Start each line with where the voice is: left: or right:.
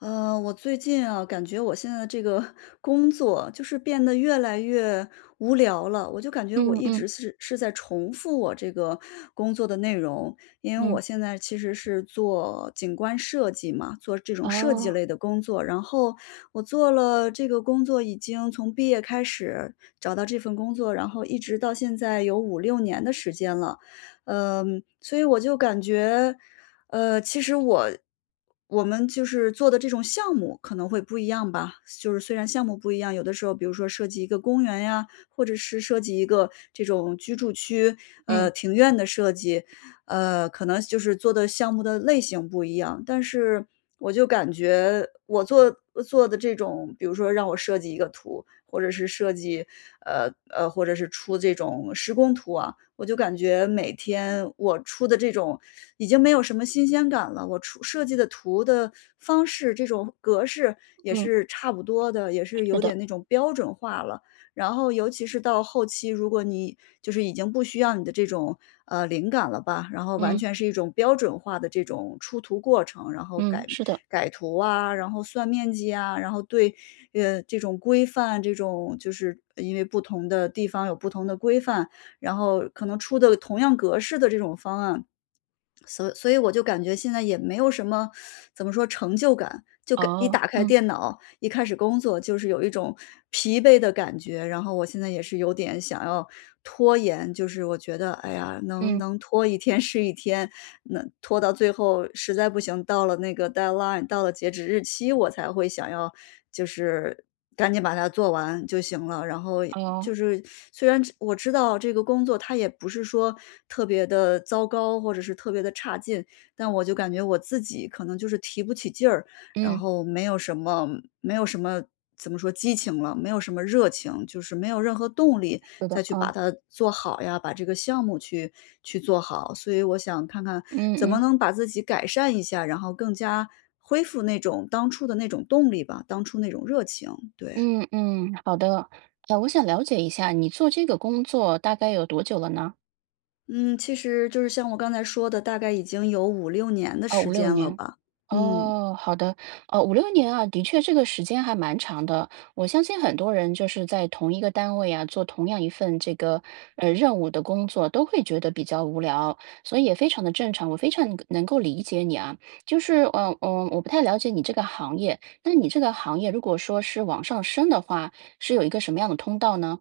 left: 我最近啊，感觉我现在的这个 工作就是变得越来越无聊了。我就感觉我
right: 嗯
left: 一
right: 嗯
left: 直是在重复我这个工作的内容，因为
right: 嗯，
left: 我现在其实是做景观设计嘛，做这种设计
right: 哦，
left: 类的工作。然后我做了这个工作，已经从毕业开始找到这份工作，然后一直到现在有五六年的时间了。所以我就感觉。其实我们就是做的这种项目可能会不一样吧，就是虽然项目不一样，有的时候比如说设计一个公园呀，或者是设计一个这种居住区，
right: 嗯
left: 庭院的设计，可能就是做的项目的类型不一样，但是我就感觉我做的这种，比如说让我设计一个图，或者是设计，或者是出这种施工图啊，我就感觉每天我出的这种已经没有什么新鲜感了。我出设计的图的方式，这种格式也
right: 嗯，
left: 是差不多的，也是
right: 是
left: 有
right: 的，
left: 点那种标准化了。然后尤其是到后期，如果你就是已经不需要你的这种，灵感了吧，然后完
right: 嗯
left: 全是一种标准化的这种出图过程，然后
right: 嗯，
left: 改
right: 是的，
left: 改图啊，然后算面积啊，然后对，这种规范，这种就是因为不同的地方有不同的规范，然后可能出的同样格式的这种方案，所以我就感觉现在也没有什么怎么说成就感，就感一
right: 哦，
left: 打开
right: 嗯
left: 电脑，一开始工作就是有一种疲惫的感觉。然后我现在也是有点想要拖延，就是我觉得，哎呀，能
right: 嗯，
left: 能拖一天是一天，能拖到最后实在不行，到了那个 deadline，到了截止日期，我才会想要就是赶紧把它做完就行了。然后
right: 哦，
left: 就是虽然我知道这个工作它也不是说特别的糟糕，或者是特别的差劲，但我就感觉我自己可能就是提不起劲儿，然
right: 嗯，
left: 后没有什么怎么说激情了，没有什么热情，就是没有任何动力
right: 是的，
left: 再去把
right: 哦，
left: 它做好呀，把这个项目去做好。所以我想看看
right: 嗯
left: 怎么
right: 嗯
left: 能把自己改善一下，然后更加恢复那种当初的那种动力吧，当初那种热情，对。
right: 嗯嗯，好的。我想了解一下，你做这个工作大概有多久了呢？
left: 嗯，其实就是像我刚才说的，大概已经有五六年的
right: 哦，
left: 时
right: 五六
left: 间了
right: 年。
left: 吧，嗯。
right: 哦，好的。哦，五六年啊，的确这个时间还蛮长的。我相信很多人就是在同一个单位啊，做同样一份这个，任务的工作，都会觉得比较无聊，所以也非常的正常，我非常能够理解你啊。就是，我不太了解你这个行业，那你这个行业如果说是往上升的话，是有一个什么样的通道呢？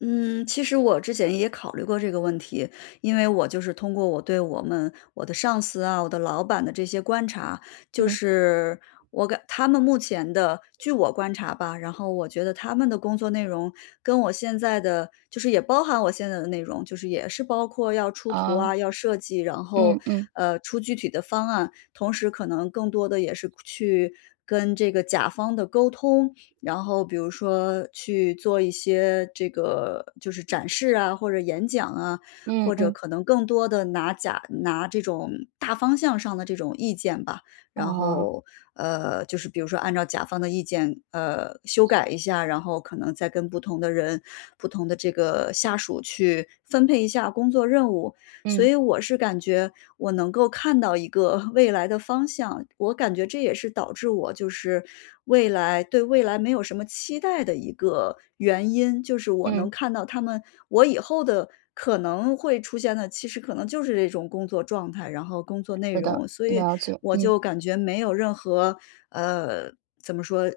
left: 嗯，其实我之前也考虑过这个问题，因为我就是通过我的上司啊，我的老板的这些观察，就
right: 嗯，
left: 是他们目前的，据我观察吧，然后我觉得他们的工作内容跟我现在的，就是也包含我现在的内容，就是也是包括要出图啊，
right: 啊，
left: 要设计，然后
right: 嗯嗯
left: 出具体的方案，同时可能更多的也是去跟这个甲方的沟通，然后比如说去做一些这个就是展示啊，或者演讲啊，
right: 嗯
left: 或者
right: 嗯，
left: 可能更多的拿这种大方向上的这种意见吧，
right: 哦，
left: 然
right: 嗯嗯，啊，
left: 后就是比如说按照甲方的意见修改一下，然后可能再跟不同的人、不同的这个下属去分配一下工作任务，所以我是感觉我能够看到一个 未来的方向，我感觉这也是导致我就是未来没有什么期待的一个原因，就是我能看到他们我以后的可能会出现的，其实可能就是这种工作状态，然后工作内容，所以我就感觉没有任何，呃，怎么说？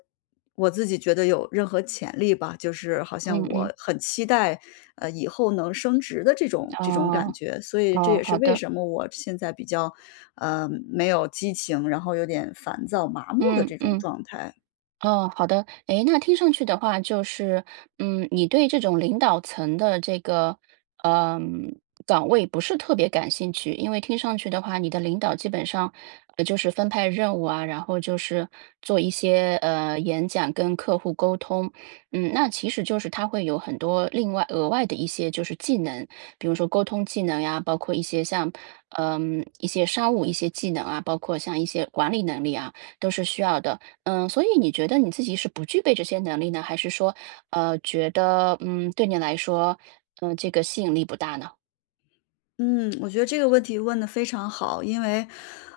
left: 我自己觉得有任何潜力吧，就是好
right: 嗯嗯
left: 像
right: 嗯。
left: 我很期待，以后能升职的这种感
right: 哦，
left: 觉，所以这
right: 哦，
left: 也是
right: 好
left: 为
right: 的，
left: 什么我现在比较，没有激情，然后有点烦躁、麻木的
right: 嗯
left: 这种
right: 嗯。
left: 状态。
right: 哦，好的。诶，那听上去的话，就是，嗯，你对这种领导层的这个，嗯，岗位不是特别感兴趣，因为听上去的话，你的领导基本上，就是分派任务啊，然后就是做一些演讲跟客户沟通。嗯，那其实就是他会有很多另外额外的一些就是技能，比如说沟通技能呀，包括一些像，嗯，一些商务一些技能啊，包括像一些管理能力啊，都是需要的。嗯，所以你觉得你自己是不具备这些能力呢，还是说，觉得嗯，对你来说，嗯、这个吸引力不大呢？
left: 嗯，我觉得这个问题问得非常好，因为，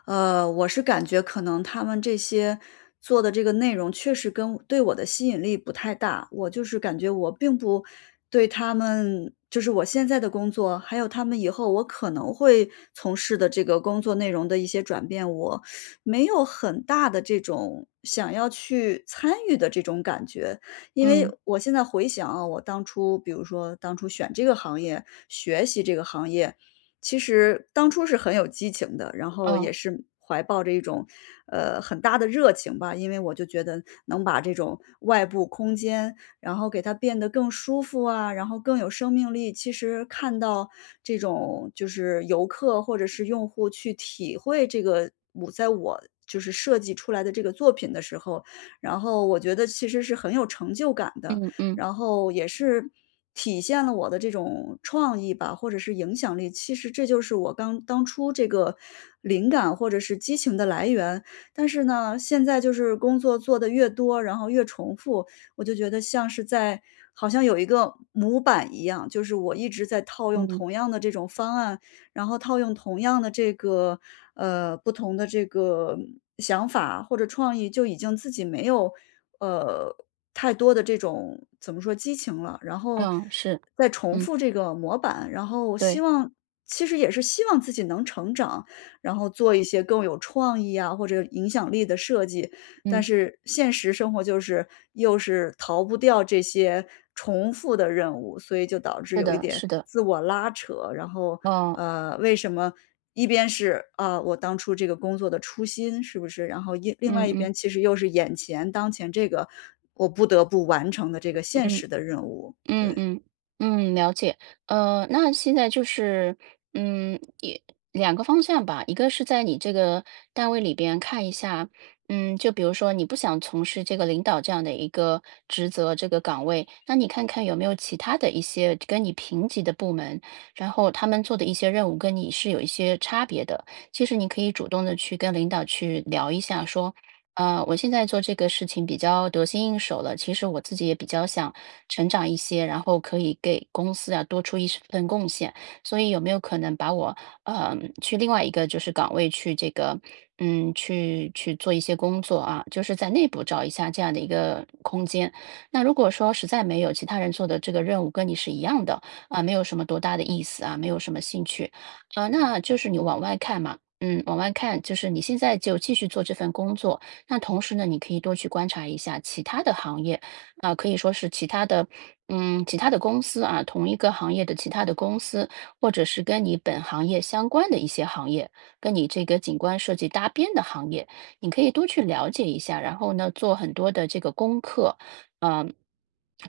left: 我是感觉可能他们这些做的这个内容确实对我的吸引力不太大，我就是感觉我并不对他们就是我现在的工作，还有他们以后我可能会从事的这个工作内容的一些转变，我没有很大的这种想要去参与的这种感觉。因为
right: 嗯，
left: 我现在回想啊，我当初比如说当初选这个行业，学习这个行业，其实当初是很有激情的，然后也
right: 哦，
left: 是怀抱着一种，很大的热情吧。因为我就觉得能把这种外部空间，然后给它变得更舒服啊，然后更有生命力。其实看到这种就是游客或者是用户去体会这个我就是设计出来的这个作品的时候，然后我觉得其实是很有成就感的。
right: 嗯嗯
left: 然后也是体现了我的这种创意吧，或者是影响力。其实这就是我刚当初这个灵感或者是激情的来源。但是呢，现在就是工作做得越多，然后越重复，我就觉得像是在好像有一个模板一样，就是我一直在套用
right: 嗯
left: 同样的这种方案然后套用同样的这个不同的这个想法或者创意，就已经自己没有呃太多的这种怎么说激情了，然后
right: 嗯，是，
left: 再重
right: 嗯，
left: 复这个模板，然后我希
right: 对，
left: 望其实也是希望自己能成长，然后做一些更有创意啊或者影响力的设计，
right: 嗯，
left: 但是现实生活就是又是逃不掉这些重复的任务，所以就导致
right: 是
left: 有一
right: 的，
left: 点
right: 是的，
left: 自我拉扯。然后，
right: 哦，
left: 为什么一边是啊、我当初这个工作的初心是不是？然后另
right: 嗯
left: 外一
right: 嗯
left: 边其实又是当前这个我不得不完成的这个现
right: 嗯。
left: 实的任务，
right: 嗯
left: 对。
right: 嗯嗯，了解。那现在就是，嗯，也两个方向吧，一个是在你这个单位里边看一下。嗯，就比如说你不想从事这个领导这样的一个职责、这个岗位，那你看看有没有其他的一些跟你平级的部门，然后他们做的一些任务跟你是有一些差别的。其实你可以主动的去跟领导去聊一下，说，我现在做这个事情比较得心应手了。其实我自己也比较想成长一些，然后可以给公司啊多出一份贡献。所以有没有可能把我呃去另外一个就是岗位去这个嗯去做一些工作啊，就是在内部找一下这样的一个空间。那如果说实在没有其他人做的这个任务跟你是一样的啊，没有什么多大的意思啊，没有什么兴趣，那就是你往外看嘛。嗯，往外看，就是你现在就继续做这份工作，那同时呢，你可以多去观察一下其他的行业，啊、可以说是其他的，嗯，其他的公司啊，同一个行业的其他的公司，或者是跟你本行业相关的一些行业，跟你这个景观设计搭边的行业，你可以多去了解一下，然后呢，做很多的这个功课，嗯、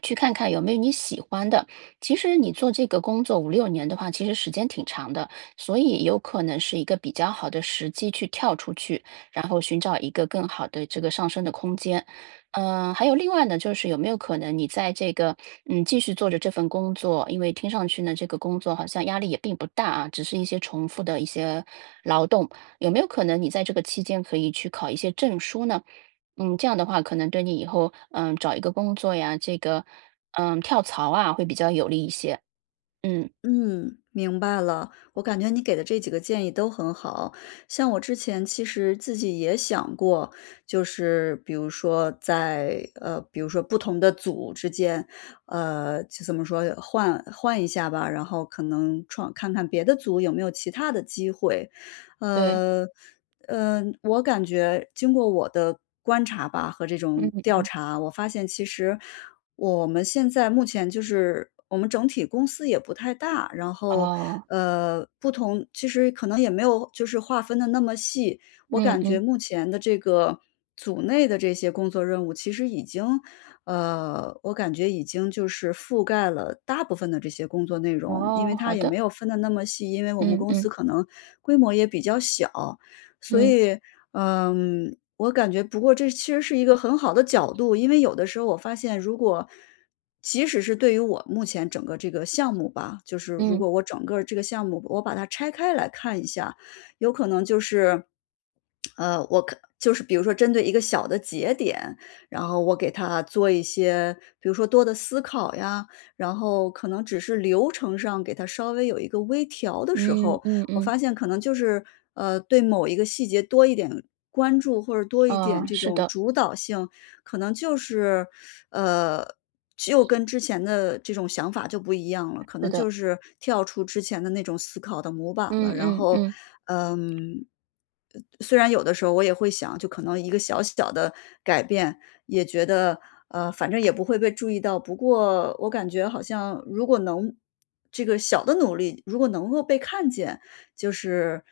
right: 去看看有没有你喜欢的。其实你做这个工作五六年的话，其实时间挺长的，所以有可能是一个比较好的时机去跳出去，然后寻找一个更好的这个上升的空间。嗯，还有另外呢，就是有没有可能你在这个嗯继续做着这份工作，因为听上去呢，这个工作好像压力也并不大啊，只是一些重复的一些劳动，有没有可能你在这个期间可以去考一些证书呢？嗯，这样的话可能对你以后嗯找一个工作呀，这个嗯跳槽啊会比较有利一些。嗯，
left: 嗯，明白了。我感觉你给的这几个建议都很好，像我之前其实自己也想过，就是比如说在比如说不同的组之间，就怎么说换换一下吧，然后可能看看别的组有没有其他的机会，
right: 对，
left: 呃。嗯，我感觉经过我的观察吧和这种调
right: 嗯，
left: 查，我发现其实我们现在目前就是我们整体公司也不太大，然后，
right: 哦，
left: 不同其实可能也没有就是划分的那么细。我
right: 嗯
left: 感觉
right: 嗯，
left: 目前的这个组内的这些工作任务其实已经，我感觉已经就是覆盖了大部分的这些工作内容，因
right: 哦，
left: 为它
right: 好
left: 也
right: 的，
left: 没有分的那么细，因为我们
right: 嗯
left: 公司
right: 嗯
left: 可能规模也比较小。所
right: 嗯
left: 以，我感觉不过这其实是一个很好的角度，因为有的时候我发现，如果即使是对于我目前整个这个项目吧，就是如
right: 嗯。
left: 果我整个这个项目我把它拆开来看一下，有可能就是就是比如说针对一个小的节点，然后我给他做一些，比如说多的思考呀，然后可能只是流程上给他稍微有一个微调的时
right: 嗯
left: 候，
right: 嗯
left: 我
right: 嗯，
left: 发现可能就是，对某一个细节多一点关注，或者多一点
right: 啊，
left: 这
right: 是
left: 种
right: 的，
left: 主导性，可能就是，呃，就跟之前的这种想法就不一样了，可
right: 是
left: 能
right: 的，
left: 就是跳出之前的那种思考的模板
right: 嗯
left: 了。然
right: 嗯
left: 后，
right: 嗯
left: 嗯，虽然有的时候我也会想，就可能一个小小的改变，也觉得，反正也不会被注意到。不过我感觉好像如果能这个小的努力，如果能够被看见，就是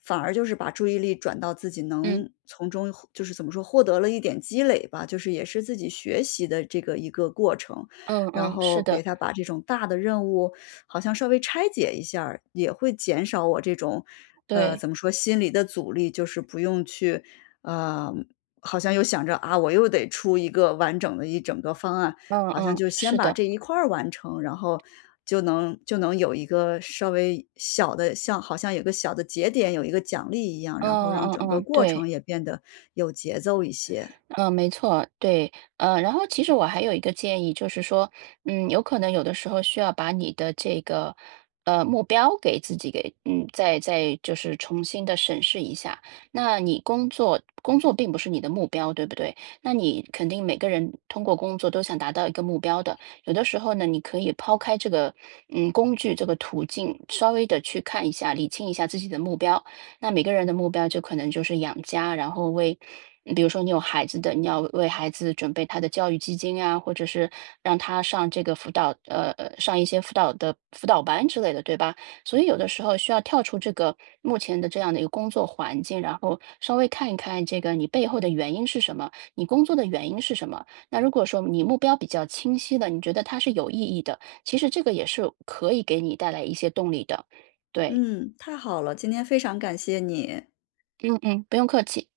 left: 反而就是把注意力转到自己
right: 嗯
left: 能从中获就是怎么说，获得了一点积累吧，就是也是自己学习的这个一个过程。
right: 嗯
left: 然
right: 嗯，是
left: 后给
right: 的，
left: 他把这种大的任务好像稍微拆解一下儿也会减少我这种，
right: 对，
left: 怎么说，心理的阻力，就是不用去，呃，好像又想着啊，我又得出一个完整的一整个方案，
right: 嗯
left: 好像
right: 嗯，
left: 就先
right: 是
left: 把
right: 的，
left: 这一块儿完成，然后就能有一个稍微小的好像有个小的节点，有一个奖励一样，然后
right: 嗯
left: 让
right: 嗯
left: 整个
right: 嗯，
left: 过
right: 对。
left: 程也变得有节奏一些。
right: 嗯，没错，对。然后其实我还有一个建议，就是说，嗯，有可能有的时候需要把你的这个，目标给自己给，嗯，再就是重新的审视一下。那你工作，工作并不是你的目标，对不对？那你肯定每个人通过工作都想达到一个目标的。有的时候呢，你可以抛开这个，嗯，工具这个途径，稍微的去看一下，理清一下自己的目标。那每个人的目标就可能就是养家，然后为嗯比如说你有孩子的，你要为孩子准备他的教育基金啊，或者是让他上这个辅导，上一些辅导的辅导班之类的，对吧？所以有的时候需要跳出这个目前的这样的一个工作环境，然后稍微看一看这个你背后的原因是什么，你工作的原因是什么。那如果说你目标比较清晰的，你觉得它是有意义的，其实这个也是可以给你带来一些动力的。对，
left: 嗯，太好了，今天非常感谢你。
right: 嗯嗯，不用客气。